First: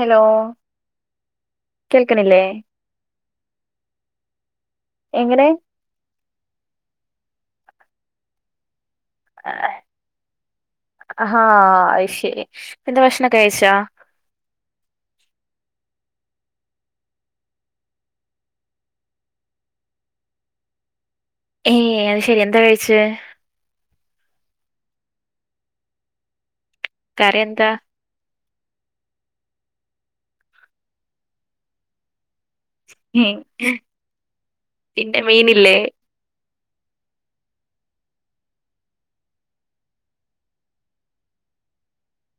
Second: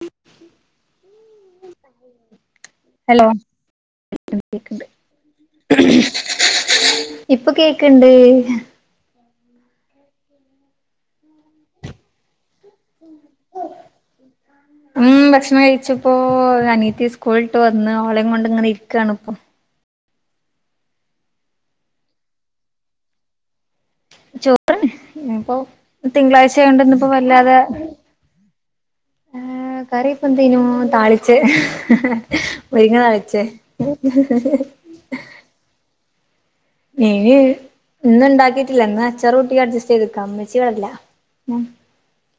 Hello, കേൾക്കണില്ലേ? Hello കേക്ക്ണ്ട്. എങ്ങനെ ഇപ്പൊ കേക്ക്ണ്ട്. ഹാ അയ്ശെരി. പിന്ത ഭക്ഷണൊക്കെ കഴിച്ചോ? ച്ചപ്പോ അനീത്തി സ്കൂളിട്ട് വന്ന്, ഓളെം കൊണ്ട് ഇങ്ങനെ ഇരിക്കാണ് ഇപ്പൊ. ഏ അത് ശരി എന്താ കഴിച്ചേ? ചോറാന് ഇപ്പോ തിങ്കളാഴ്ച ആയോണ്ട് ഇന്ന്പ്പോ കറി വല്ലാതെ എന്താ എ കറിപ്പന്തേനും, താളിച്ചേ. [unintelligible] മുരിങ്ങ ഉം, താളിച്ചേ [unintelligible] പിന്നെ മീനില്ലേ മീന് ഇന്ന്ണ്ടാക്കിട്ടില്ല ഇന്ന് അച്ചാറൂട്ടി അഡ്ജസ്റ്റ് ചെയ്ത്ക്ക മ്മച്ചി ഇവടല്ല.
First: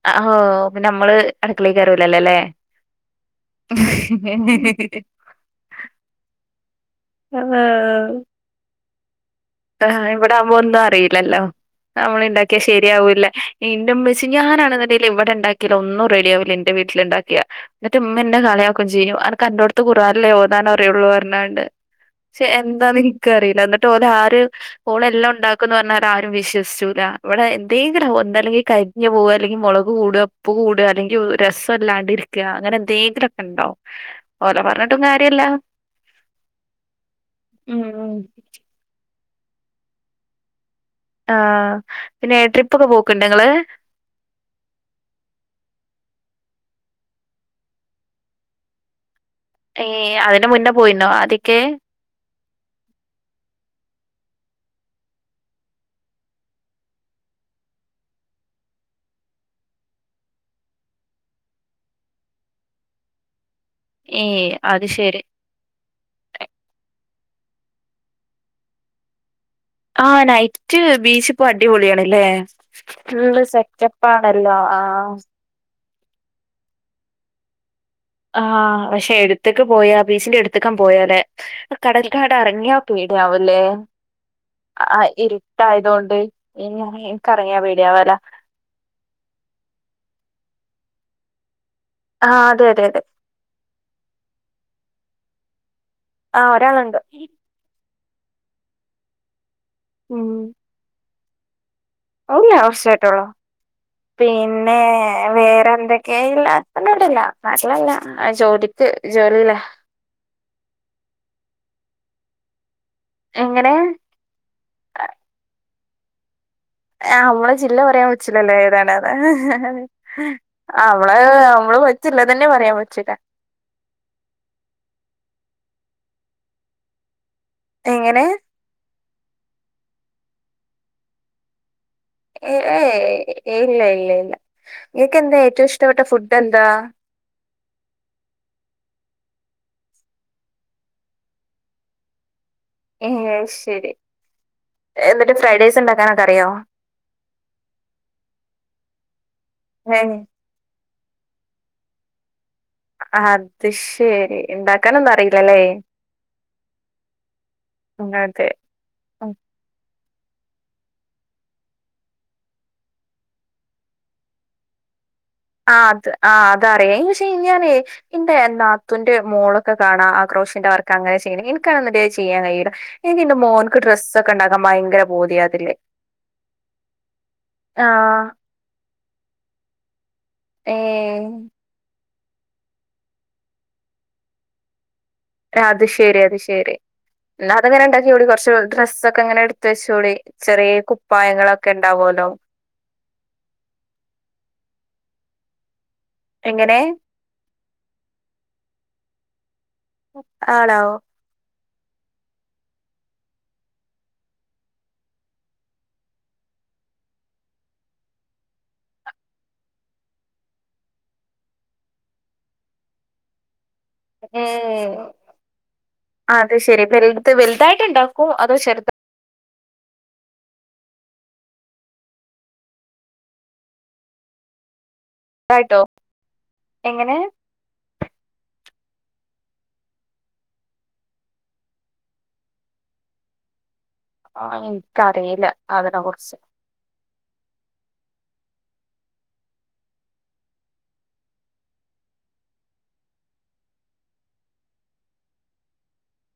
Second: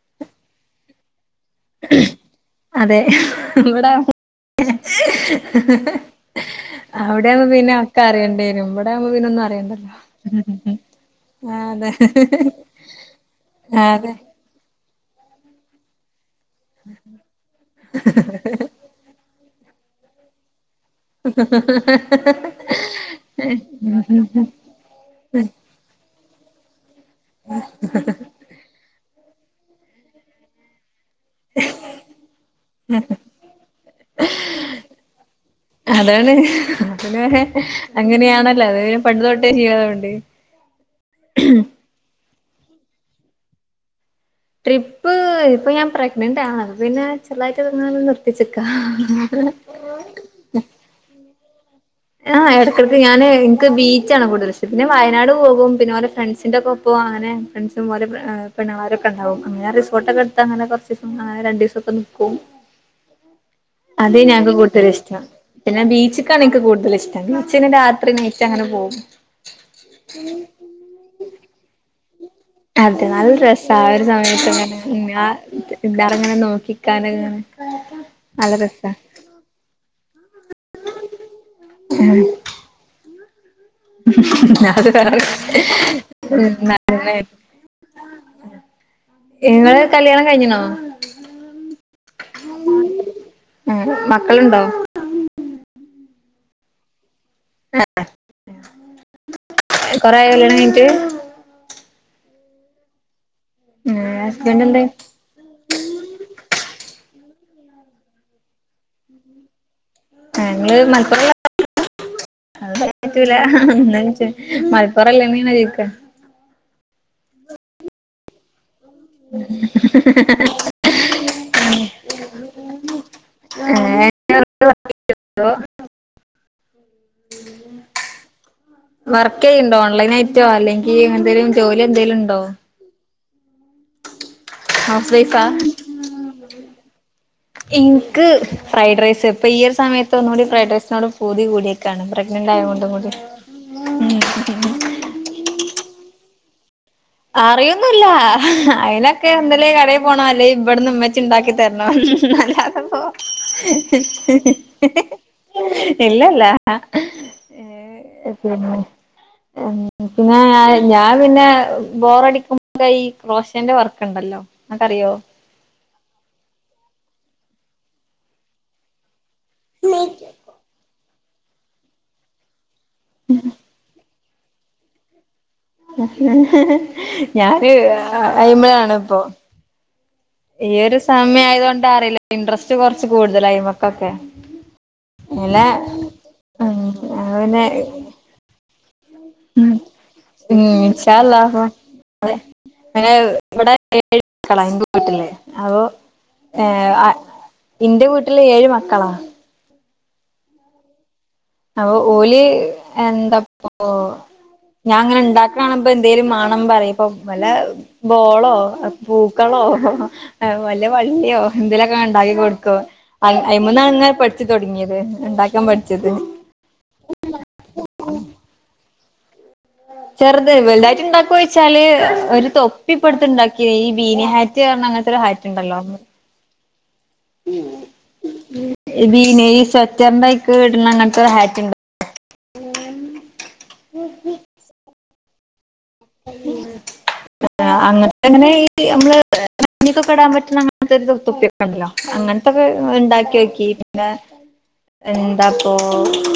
അ ഹോ, പിന്ന അമ്മള് അടുക്കളേ കേറൂലല്ലോലേ. അതെ ഇവിടെ അവിടെയാവ്മ്പം പിന്നെ ഒക്ക അറിയണ്ടീനു ഇവിടെയാവുമ്പോ പിന്നൊന്നും ആ ഇവിടെ ആവുമ്പോ ഒന്നും അറിയില്ലല്ലോ. ആഹ് അതെ അമ്മള് ഇണ്ടാക്കിയാ ശരിയാവൂല്ല, ആഹ് ന്റെ അതെ മ്മച്ചി ഞാനാണ്ന്നിണ്ടേ ഇവിടെ ഇണ്ടാക്കില് ഒന്നും റെഡിയാവൂല ഇന്റെ വീട്ടില്ണ്ടാക്കിയാ, ന്നിട്ട് മ്മന്നെ കളിയാക്കും ചെയ്യും അനക്ക് അന്റെോട് ഖുറാനല്ലേ ഓതാൻ അറിയുള്ളൂ പറഞ്ഞാണ്ട്, ശെ എന്താന്ന് ഇൻക്കൂ അറീല്ല ന്നിട്ട് ഓല് ആരു ഓള് എല്ലം ഇണ്ടാക്കുന്ന് പറഞ്ഞാലാരും വിശ്വസിച്ചൂല, ഇവിടെ എന്തെങ്കിലു ആവൂ ഒന്നല്ലെങ്കീ കരിഞ്ഞു പോവാ ല്ലെങ്കി മൊളക് കൂടാ ഉപ്പ് കൂടാ അല്ലെങ്കി രസം ഇല്ലാണ്ടിരിക്ക അങ്ങനെ എന്തേങ്കിലൊക്കെണ്ടാവും, ഓലെ പറന്നിട്ടും കാര്യല്ല്യ അതാണ് [unintelligible] ഉം അങ്ങനെയാണല്ലോ അത് പണ്ട് തൊ [unintelligible] ആ പിന്നെ ട്രിപ്പൊക്കെ പോക്ക്ണ്ടാ ങ്ങള്? ട്രിപ്പ്.. ഇപ്പൊ ഞാൻ പ്രഗ്നന്റാണ് അപ്പ പിന്നെ ചെർതായിട്ട് ന്ന് നിർത്തിച്ചിക്കാ ഏ, അതിന് മുന്നേ പോയിന്നോ ആതിക്കെ ആ എടക്കെടക്ക് ഞാന് ഇൻക്ക് ബീച്ചാണ് കൂടുതലിഷ്ടം പിന്നെ വയനാട് പോകും പിന്നെ ഓലെ ഫ്രണ്ട്സിൻന്റെക്കൊപ്പം അങ്ങ ഫ്രണ്ട്സും ഓലെ പെണ്ണ്ങ്ങളാരൊക്കെ ഇണ്ടാവും, അങ്ങനെ റിസോർട്ടൊക്കെ എടുത്ത് അങ്ങനെ കൊറച്ചീസം രണ്ടീസൊക്കെ നിക്കു അതെ ഏ ഞങ്ങക്ക് അത് കൂടുതലിഷ്ടോ ശരി പിന്നെ ബീച്ച്ക്കാണ് ഇൻക്ക് തല് ഇഷ്ടം ബീച്ച്നല് രാത്രി നെെറ്റങ്ങനെ പോവും. ആ, നൈറ്റ് ബീച്ച്പ്പോ അടിപൊള്യാണ്. ല്ലെ, അതെ നല്ല ഫുള്ള് രസാ സെറ്റപ്പാണല്ലോ ആ എല്ലരെങ്ങനെ നോക്കിക്കാന് ആ പക്ഷെ എടുത്ത്ക്ക് പോയാ ബീച്ചിന്റെ എടുത്ത്ക്കാൻ പോയാലെ, ആ കടൽക്കങ്ങട് എറങ്ങിയാ പേടിയാവൂലേ അത് ആ വേറെ ഇര്ട്ടായതോണ്ട് ഇഞ് ഇൻക്ക്റങ്ങിയാ പേടിയാവല. ഇങ്ങള് കല്യാണം കഴിഞ്ഞിണോ? ആഹ് അതെ അതെ അതെ ഉം മക്കള്ണ്ടോ? ആഹ ഒരാളുണ്ട് കൊറേ ഉം ആയോ കല്യാണം കഴിഞ്ഞിട്ട് ഇല്ല കൊറച്ചായിട്ടൊള്ളൂ ഏഹ് ഹസ്ബൻഡ് പിന്നെ എന്തേ വേറെ എന്തൊക്കെയാ ഇല്ല ഇവിടെല്ലനാട്ടിലല്ല ജോലിക്ക് ജോലിയിലാ ആ മലപ്പുറ [unintelligible] പറ്റൂല എങ്ങനെ ന്നാലും മലപ്പുറല്ലേ ന്ന് ചോയ്ച്ച ആ നമ്മളെ ജില്ല പറയാൻ പറ്റൂല്ല ലെ ഏതാ അവമ്മള് നമ്മള് [unintelligible] പറയാൻ പച്ചില്ല ഉ [unintelligible] ലോ എങ്ങനെ വർക്ക് ചെയ്യണ്ടോ ഓൺലൈന ആയിട്ടോ അല്ലെങ്കിൽ എന്തെലും ജോലി എന്തേലും ഉണ്ടോ ഏ ഏയ് ഏ ഇല്ല ഇല്ല ഇല്ല ഹൗസ് നിനക്കെന്താ വൈഫാ ഏറ്റവും ഇഷ്ടപ്പെട്ട ഫുഡ് എന്താ എനിക്ക് ഫ്രൈഡ് റൈസ് ഇപ്പൊ ഈയ ഒരു സമയത്ത ഒന്നുകൂടി ഫ്രൈഡ് റൈസിനോട് പൂതി കൂടിയൊക്കാണ് പ്രേഗ് നൻ്റായോണ്ട് ഏ കൂടി ശരി വെക്കനൊക്കെ അറിയോ അറിയൊന്നുല്ല അയിനൊക്കെ എന്തല ഏ കടയിൽ പോണം അല്ലേ ഇവിടന്ന്മ്മ ചിണ്ടാക്കി തരണം അല്ലാതെപ്പോ [unintelligible] ശരി ഉണ്ടാക്കാനൊന്നും അറിയില്ലല്ലേ ഇല്ലല്ല അതെ പിന്നെ ഉം. പിന്നെ ഞാൻ പിന്നെ ബോറടിക്കുമ്പോ കൈ ക്രോഷന്റെ വർക്ക്ണ്ടല്ലോ നക്കറിയോ ആ് അത് ആ അതറിയാം പക്ഷെ ഞാനേ എന്റെ നാത്തുൻന്റെ മോളൊക്കെ കാണാം ആക്രോഷിന്റെ വർ അങ്ങനെ ചെയ്യണ്എനിക്കാണ ചെയ്യൻ കിയില്ല എ എന്റെ മോൻക്ക് ഡ്രസ്സ് ഒക്കെണ്ടാക്കാൻ ഭയങ്കര പൂതിയ ഞാന് ആ അയി്മലണ് ഇപ്പൊ ഈ ഏ ഒരു സമയം ആയത കൊണ്ട് അറിയില്ല ഇൻട്രസ്റ്റ് കൊറച്ച് കൂടുതലായി്മക്കൊക്കെ അല്ല അത് ശരി അത് ഉ ശരി അപിന്നെ എങ്ങനെ എടുത്ത വെച്ചോളി ചെറിയ കുപ്പായങ്ങളൊക്കെ ഉണ്ടാവല്ലോ അ ഇവിടെ ഏഴ മക്കള എൻ്റെവീട്ടില് അപ്പോ ഏ എങ്ങനെ എന്റെ വീട്ടിൽ ഏഴ് മക്കളാ ആണോ അപ്പൊ ഓലി എന്താപ്പോ ഞാൻ അങ്ങനെ ഉണ്ടാക്കണ്പൊ എന്തെേലും മാണം പറിമ്പോ വല്ല ബോളോ പൂക്കളോ ഓ വ ല്ലാവള്ളിയോ എന്തലൊക്കെ ഉണ്ടാക്കി കൊടുക്കും ന്നാണ് ഇങ്ങനെ പഠിച്ചു തുടങ്ങിയത് ഉണ്ടാക്കാൻ പഠിച്ചത് അ ശെരി പ റീത്ത് വലുതായിട്ട് ഇണ്ടാക്കും അതോ ചെറുതായ് ചെറുത വലുതായിട്ട് ഉണ്ടാക്കോെച്ചാല് ഒരു തൊപ്പി ഇപ്പടുത്ത ഉണ്ടാക്കി ഈ ബീനിഹാറ്റ് റിഞ്ഞ അങ്ങനത്തെ ഇ ഹൈറ്റ് ഉണ്ടല്ലോ ചെറുതായിട്ടോ അന്ന് എങ്ങനെ [unintelligible] [unintelligible] ആ ഇൻക്കറീല്ല അതിനെ കുറിച്ച് എങ്ങനെ ഈ നമ്മള് [unintelligible] ക്കിടാൻ പറ്റുന്ന അങ്ങൻതൊക്കൊരു തൊപ്പിക്കെണ്ടല്ലോ അങ്ങനത്തൊക്കെണ്ടാക്ക്യോക്കി പിന്നെ എന്താപ്പൊ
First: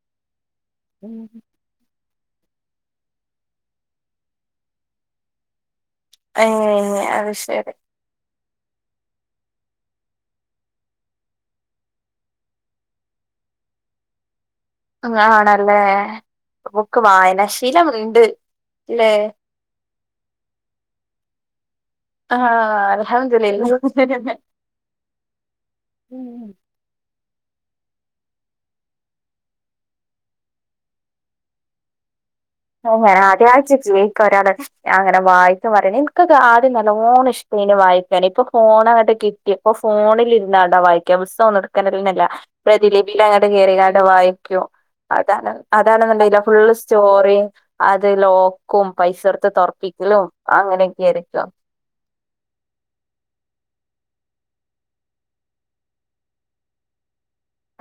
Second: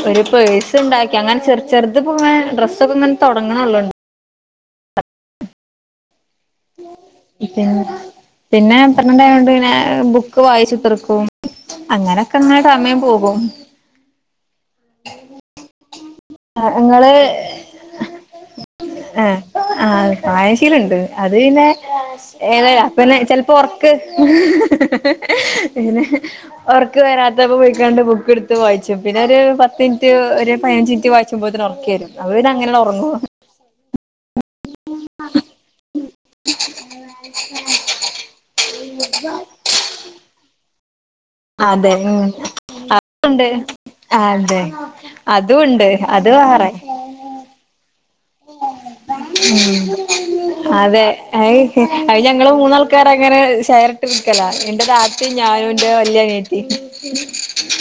ഒരു പേഴ് തു ഉണ്ടാക്കി അങ്ങനെ ചെറ ചെറ്ത് പ്പൊ ങ്ങനെ ഡ്രസ്സൊക്ക്ങ്ങനെ തൊടങ്ണൊള്ളു ഏഹ് അത് ശരി പിറ്റേന്ന് പിന്നെ പ്ര [unintelligible] ന്റ് ആയോണ്ട് പിന്നെ ബുക്ക് വായിച്ച് തീർക്കും അങ്ങനൊക്കെ ങ്ങനെ ടമയം പോകും നമുക്ക് വായനാശീലം ഇണ്ട് ഏ ആ വായനശീലണ്ട് അത് പിന്നെ ആഹ് ഏതാ അപ്പന്നെ ചെൽപ്പോ അൽഹംദുലില്ലാഹ് ഒർക്ക് ഉം വരാതെ ണ്ടാവുമ്പോ പോയിക്കാണ്ട് ബുക്ക് ട്ത്ത് വായിച്ചും പിന്നൊര് പത്തിൻറ്റ് ഒര് പയിനഞ്ചി ൻറ്റ് വായിച്ചുമ്പോഴത്ത്ന് ഒർക്കെരും അഹും ഞാൻ ആദ്യായിറ്റ് [unintelligible] ക്കാ ഒരാളെ അങ്ങനെ വായിക്ക പറണേ ഇൻ കൊക്കെആദ്യം നല്ലോണം ഇഷ്ടേ നി വായിക്കാന് ഇപ്പൊ ഫോണങ്ങട്ട് കിട്ടി പ്പോ ഫോണിലിരുന്നാട്ടാ വായി ക്കെ പുസ്തംകന്നും അതെ ഇട്ക്കലന്നെല്ല ഉം പ്രതിലിപിയിൽ അങ്ങട്ട് അതുണ്ട് കേറികാണ്ട് അതെ വായിക്കും അതാണ് അതുണ്ട് അതാണ് അത് വേറെ വന്നീല്ലഫുള്ള് സ്റ്റോറിം തൊറപ്പിക്കലും അങ്ങനെയൊക്കെ അതെ അ ആയിരിക്കും ഹ് ഞങ്ങള് മൂന്നാ ആൾക്കാര ങ്ങനെ ഷെയറ്ട്ട് ട്ക്കലാ എന്റെ താത്തിം ഞാനും ന്റെ വല്യനിയത്തിം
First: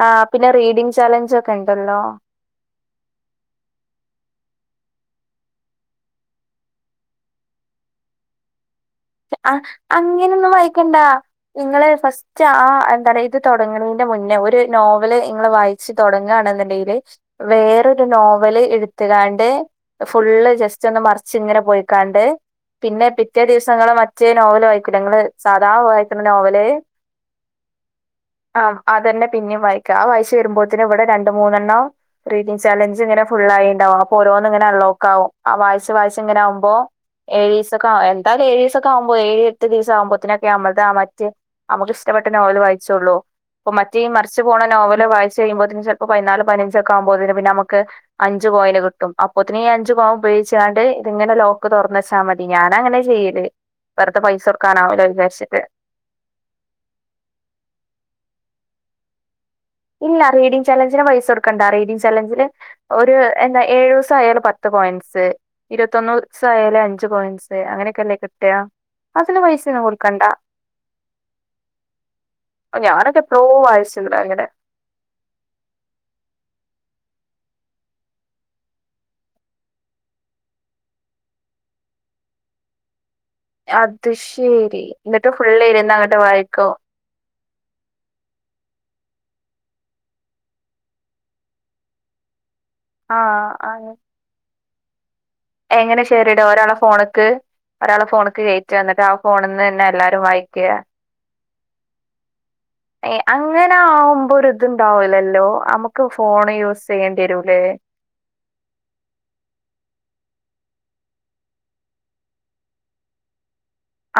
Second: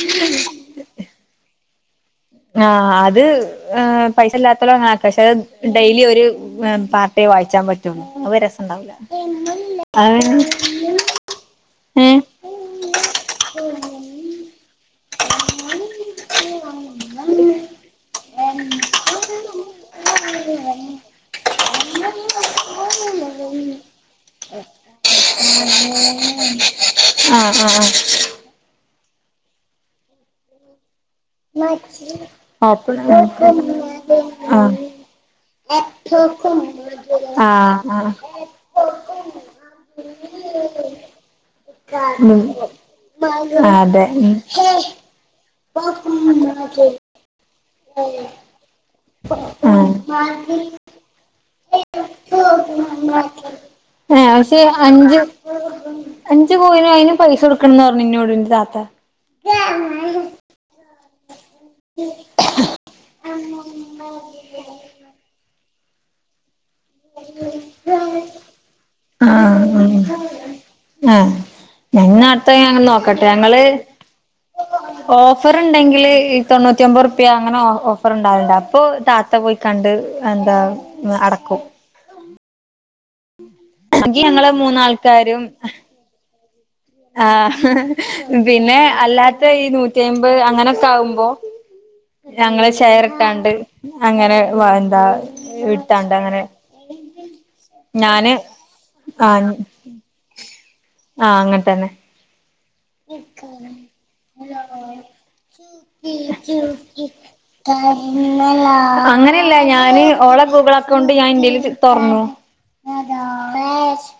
ആ പിന്നെ റീഡിങ് ചാലഞ്ച് ഒക്കെ ഇണ്ടല്ലോ ആ അത് പൈസ ഇല്ലാത്തൊല് അങ്ങനെ ട്ടാ പക്ഷെ അഹ് ഡെയ്ലി ഒര് പാർട്ടേ വായിച്ചാൻ പറ്റും അഹ് ഒര്‌ രസം ഉണ്ടാവൂല അത് അങ്ങനെന്നും വായിക്കണ്ട നിങ്ങള് ഏഹ് ഫസ്റ്റ് ആ എന്താ ഇത് തുടങ്ങ്ണെന്റെ മുന്നേ ഒരു നോവല് നിങ്ങൾ വായിച്ച് തുടങ്ങാണ് ന്ന്ണ്ടെങ്കില് വേറൊരു നോവല് ഇട്ത്ത്ക്കാണ്ട് ഫുള്ള് ജസ്റ്റ് ഒന്ന് മറിച്ച്ങ്ങനെ പോയി കാ ണ്ട് പിന്നെ പിറ്റേ ദിവസ പ്പം ഇങ്ങള് മറ്റേ നോവല് വായിക്കൂലേ ഇങ്ങള് സാദാ വായിക്കുന്ന നോവല് ആഹ് ആഹ് ആഹ് ആ അതന്നെ പിന്നിം വായിക്ക ആ വായിച്ച് വരുമ്പോത്ത്ന് ഇവിടെ രണ്ട്മൂന്നെണ്ണം റീഡിങ് ഓപ്പൺ ചാലഞ്ച് ഇങ്ങനെ ഫുൾ ആയിണ്ടാവും അപ്പൊ ഓരോന്ന് ആഹ് ഇങ്ങനെ ആഹ് അൺലോക്ക് ആവും ആ വായിച്ചാ വാ സംങ്ങനെ ആവുമ്പോ ഏയിസെക്കെ ആഹ് ട്ടാല് ഏഴീ സൊക്കെ ആവുമ്പോ ഏഴ്എട്ട് ദിവസ ആവുമ്പോത്തിനൊക്കെ നമ്മൾ ത് ആ മറ്റേ നമുക്ക് ഇഷ്ടപ്പെട്ട നോവല് വായിച്ചെള്ളൂ അപ്പം മറ്റേ അതെ ഉം മറിച്ച് പോണ നോവല് വായിച്ച് കയ്യുമ്പോ ചിലപ്പോ പതിനാല് പതിനഞ്ചൊ ക്കെ ആവുമ്പോെ ത്തിന് പിന്നെ ഞമ്മക്ക് അഞ്ച് പോയിന്റ് ക അപ്പൊത്തിന് ഈ ആഹ് അഞ്ചു കോ ഉയോഗിച്ചാണ്ട് ഇത് ങ്ങനെ ലോക്ക് തുറന്നച്ചാ മതി ഞാനങ്ങനെ ചെയ്യല് വെറുതെ ഏഹ് പൈസ പക്ഷെ കൊടുക്കാനാവുലാ അഞ്ച് വിചാരിച്ചിട്ട് അഞ്ച് കോയിന് അയിന് പൈസ കൊടുക്കണന്ന് പറഞ്ഞ് ഇന്നോട് ഇന്റെ താത്ത ഇല്ല റീഡി ചലഞ്ച്ന് പൈസ കൊട്ക്കണ്ടാ റീഡിംഗ് ചലഞ്ചില് ഒര് എന്താ ഏഴൂസം ആയാല് പത്ത് കേയൻസ് ഇരുത്തൊന്ന് സം ആയാലായി ഞ്ച് കോയിൻസ് അങ്ങനെക്കെല്ലേ കിട്ടാ അതിന് പൈസ ആഹ് ഒനും കൊടുക്കണ്ട ഇന്ന് അട്ത്തെ ഞാനെന്ന് ഞാനൊക്കെ നോക്കട്ടെ എത്രയോ ഞങ്ങള് വായിച്ചിട്ടുണ്ട് അങ്ങനെ ഓഫർ ണ്ടെങ്കില് ഈ തൊണ്ണൂറ്റി ഒമ്പർ പ്യ അങ്ങനെ ഓഫർ ഇണ്ടാവൽണ്ട് അപ്പൊ താത്ത പോയി കണ്ട് എന്താ അടക്കും അത് എങ്കി ഞങ്ങള് ശരി ന്നട്ട് മൂന്നാൾക്കാരും ഫുള് ഇരുന്ന് ങ്ങട്ട് വായിക്കും ആ പിന്നെ അല്ലാത്ത ഈ നൂറ്റി അയ്മ്പ് അങ്ങനൊക്കെ ആവുമ്പോ [inaudible] ഞങ്ങള് ഷെയറ് ആ ട്ടാണ്ട് ആ. അങ്ങനെ വാ എന്താ എങ്ങനെ ഇട്ടാണ്ട് അങ്ങനെ ഷെയറിടും ഒരാളെ ഫോണ്ക്ക് ഒരാളെ ഞാന് ഫോണ്ക്ക് കേറ്റാ ഇന്നട്ട് ആ ഫോണ്ന്ന് തന്നെ എല്ലാരും വായിക്കാ ആ അങ്ങട്ടെ ന്നെ [inaudible] ഏ അങ്ങനെ ആവുമ്പോ ഒര് ത്ണ്ടാവൂലല്ലോ നമുക്ക് ഫോൺ യൂസ് ചെയ്യണ്ടിരൂല്ലേ അങ്ങനെല്ല ഞാന് ഓള ഗൂഗിൾ അക്കൗണ്ട് ഞാൻ ഇന്റെല് തൊർന്നു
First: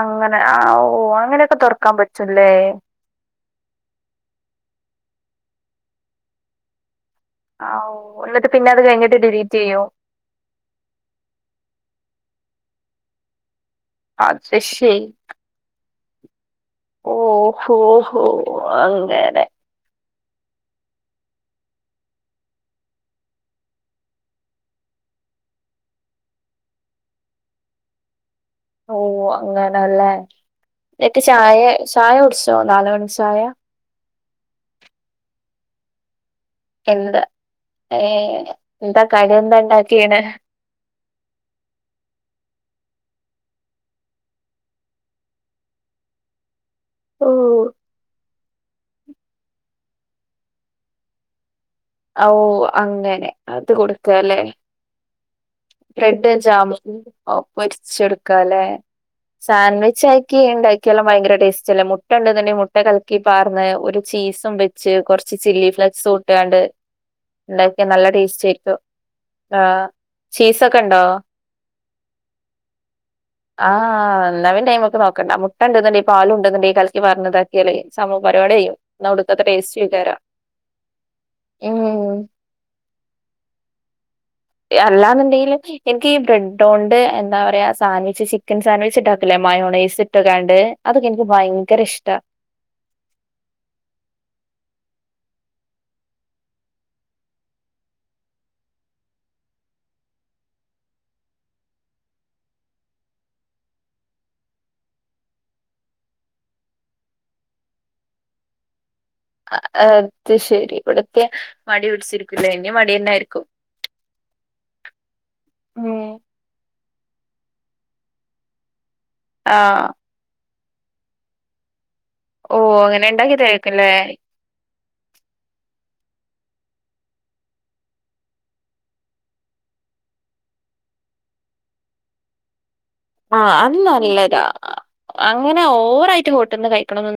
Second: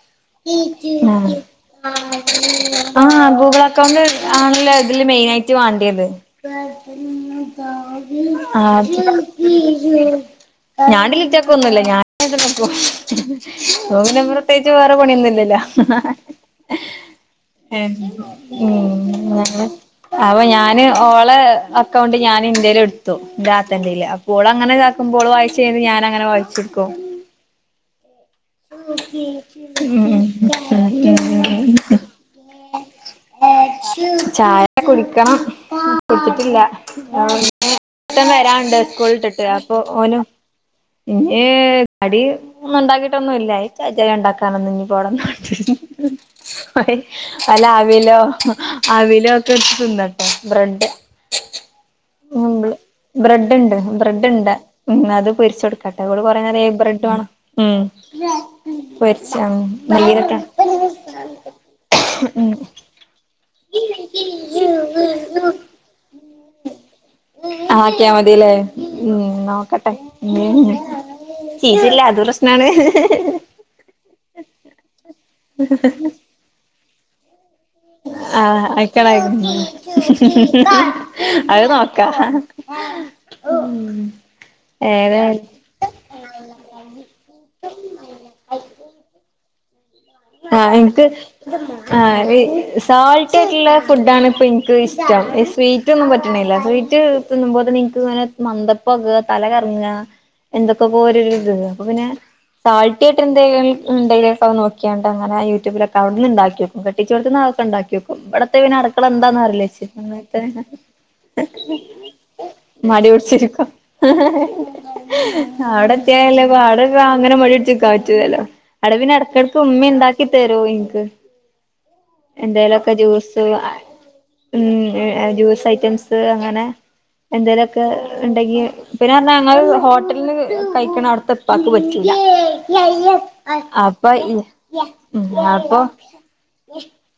അങ്ങനെ ആ ഓ അങ്ങനെയൊക്കെ തുറക്കാൻ പറ്റുംല്ലേ ആ ആ ഗൂഗിൾ അക്കൗണ്ട് ആണല്ലോ ഇതില് മെയിനായിട്ട് വാണ്ടിയത് ആ ഓ എന്നിട്ട് ആ പിന്നെ അത് കഴിഞ്ഞിട്ട് ഡിലീറ്റ് ചെയ്യും ഞാൻ ഡിലീറ്റാക്കൊന്നുല്ല [unintelligible] [unintelligible] അത് പ്രത്യേകിച്ച് വേറെ പണിയൊന്നുല്ലല്ലോ ഓഹോഹോ ഉം [unintelligible] അപ്പൊ ഞാന് ഓളെ അക്കൗണ്ട് ഞാൻ ഇന്റെല് ഇട്ത്തു ന്റാത്തന്റെല് അപ്പൊ ഓളങ്ങനെ [unintelligible] വായിച്ചയ്യുമ്പോ ഞാനങ്ങനെ വായിച്ച്ട്ക്കും ഓ അങ്ങന ഉം ല്ലേ ഉം [unintelligible] ഉം ഉം ചായെ ചായുടിച്ചോ നാല് മണി ചായ ചായ കുടിക്കണം എന്താ ഏ ല്ല [unintelligible] വരാന്ണ്ട് എന്താ സ്കൂള് ട്ട് കടി ട്ട് എന്താ അപ്പൊ ഉണ്ടാക്കീണ് ഓനും ഏ കടി ഒന്നും ഇണ്ടാ ട്ടൊന്നുല്ല ഇച്ച് വെജ ഞ് ണ്ടാക്കാനൊന്നും ഇവടെ വെന്നാണ്ട് ഓ വെല്ല അവിലോ അവിലൊക്ക്ട്ത്ത് തിന്നട്ടെ ബ്രഡ് ഓ അങ്ങനെ അത് ബ്രെഡ്ണ്ട് കൊടുക്കല്ലേ ബ്രെഡ്ണ്ട് ഉം അത് പൊരിച്ചു കൊടുക്കട്ടെടെ ഓള് കൊറേ നേരായി ബ്രെ ഓക്ക് പൊരിച്ചൊടുക്കാല്ലേ പൊരിച്ച സാൻ വിച്ചാക്കി മല്ലിയിലൊക്കെ ണ്ടാക്ക്യാലും ഭയങ്കര ടേസ്റ്റല്ലേ മുട്ടണ്ട്ന്ന് ഉം ണ്ടെങ്കി മുട്ട കലക്കി പാർന്ന് പീസും വെച്ച് കൊറച്ച് ചില്ലി ഫ്ലെക്സ്ട്ടാണ്ട് ആക്കിയാ മതില്ലേ ഉം ആഹ് നോക്കട്ടെ ചീസൊക്കെ ഇണ്ടോ? [unintelligible] അത് പ്രശ്നാണ് ആ ന്ന പിന്നെ അയ്മക്ക് നോക്കണ്ട മുട്ട ണ്ട്ന്ന്ണ്ടെങ്കി പാലുണ്ട്ന്ന്ണ്ടെങ്കി കലക്കി പാർന്ന് താ ആ ടേസ്റ്റ് എയ്ക്കാരം [unintelligible] അത് നോക്കാ ഉം ഏതായാലും അല്ലാന്നുണ്ടെങ്കില് ഇൻക്കീ ബ്രെഡോണ്ട് എന്താ പറയാ സാൻവിച്ച് ചിക്കൻ സാൻവിച്ച്ണ്ടാക്കൂ ലേ മയനോയ്സ് ആ ഇൻക്ക് ആ സാൾട്ടൊക്ക്ള്ളെ ഫുഡാണ് ഇപ്പ ഇൻക്കും ഇഷ് ടം സ്വീറ്റൊന്നും പറ്റണില്ല സ്വീറ്റ് തിന്നുമ്പോത്തിന് ൻക്ക്ങ്ങനെ മന്ദപ്പാക തല കറങ്ങ എന്തൊക്കൊക്കോരിരിത് അപ്പൊ പിന്നെ സാൾട്ടി ആയിട്ടെന്തെലും ണ്ടെങ്കി അത് നോ ക്ക്യാണ്ടങ്ങനെ യൂട്യൂബിലൊക്കെ അവ്ട്ന്ന് ണ്ടാക്ക്യോക്കും കെട്ടിച്ചോട്ത്ത്ന്നതൊക്കെണ്ടാക്ക്യോക്കും ഇവിടെത്യാ പിന്നെ അട് ക്കള എന്താന്നറിയില്ല ച്ച് അത് അ ശെരി ഇവിടത്തെ മടി പിടിച്ചിരിക്കൂലേ ഇനി മടി തന്നെ ആയിരിക്കും പിടിച്ചിരിക്കും അവിടെത്യാലല്ലേ പാട് [unintelligible] അങ്ങനെ മടി പിടിച്ച് നിക്കാൻ പറ്റൂലല്ലോ അവടെ പിന്നെ എടക്കെടക്ക് ആഹ് ഇമ്മേം ണ്ടാക്കി തരും ഇൻക്ക് ഓ എന്തേലൊക്കെ അങ്ങനെ ജ്യൂസ് ഉണ്ടാക്കിതായിരിക്കുംല്ലേ ഉം ജ്യൂസ് ഐറ്റംസ് ട്ട് അങ്ങനെ എന്തേലൊക്കെണ്ടെങ്കി പിന്നെ റഞ്ഞാ ഞങ്ങള് ഹോട്ടല്ന്ന് കയ്ക്ക്ണെ അവ്ട്ത്തെ പ്പാക്ക് പറ്റൂല ആഹ് അത് അപ്പ ഇ നല്ലതാ ഉം അങ്ങനെ അപ്പൊ ഓവറായിട്ട് ഹോട്ടൽന്ന് കഴിക്കണംന്ന്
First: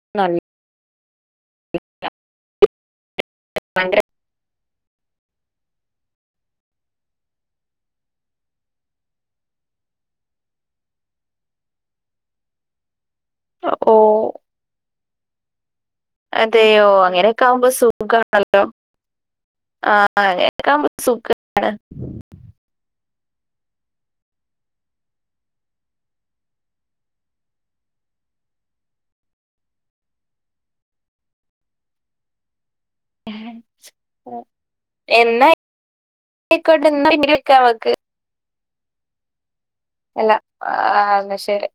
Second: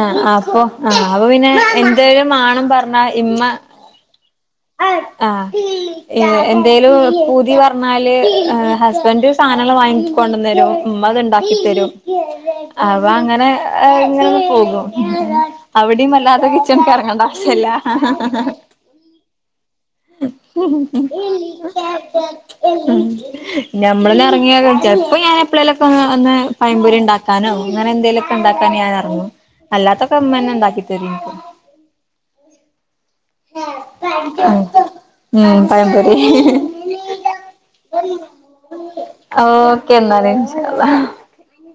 ആ നല്ല അപ്പൊ ആ അപ്പൊ പിന്നെ എന്തേലും മാണംമ്പറഞ്ഞാ ഇമ്മ ഭയങ്കര ആ എന്തേലും പുതി പറഞ്ഞാല് ഹസ്ബൻഡ് സാധനങ്ങങ്ങള് വാങ്ങി കൊണ്ടെന്നെരും മ്മത് ഉണ്ടാക്കി തരും അ മ് അപ്പ അങ്ങനെ ഓ ഇങ്ങന പോകും അവിടെയും അല്ലാത്ത കിച്ചണക്ക് ഇറങ്ങേണ്ട ആവശ്യല്ല [unintelligible] ഖണല്ലോ [unintelligible] സുഖാണ് ഞമ്മളെന്നെ ഇറങ്ങിയ ചെലപ്പം ഞാൻ എപ്പഴെലൊക്കെ ന്ന് വന്ന് പയംപൊരി ഉണ്ടാക്കാനോ അങ്ങനെ എന്തെങ്കലുമൊക്കെ ഉണ്ടാക്കാൻ ഞാൻഅറങ്ങും അല്ലാത്തൊക്കെ ഇമ്മന്നെ ഇണ്ടാക്കി തരും ഇൻക് [unintelligible] പ്പോ ഉം പഴംപൊരി എന്നായിക്കോട്ടന്ന പിന്നെ വിളിക്കാ നമുക്ക് ഓക്കേ എന്നാൽ ഇൻഷാ അള്ളാ അ ന്നാ ശരി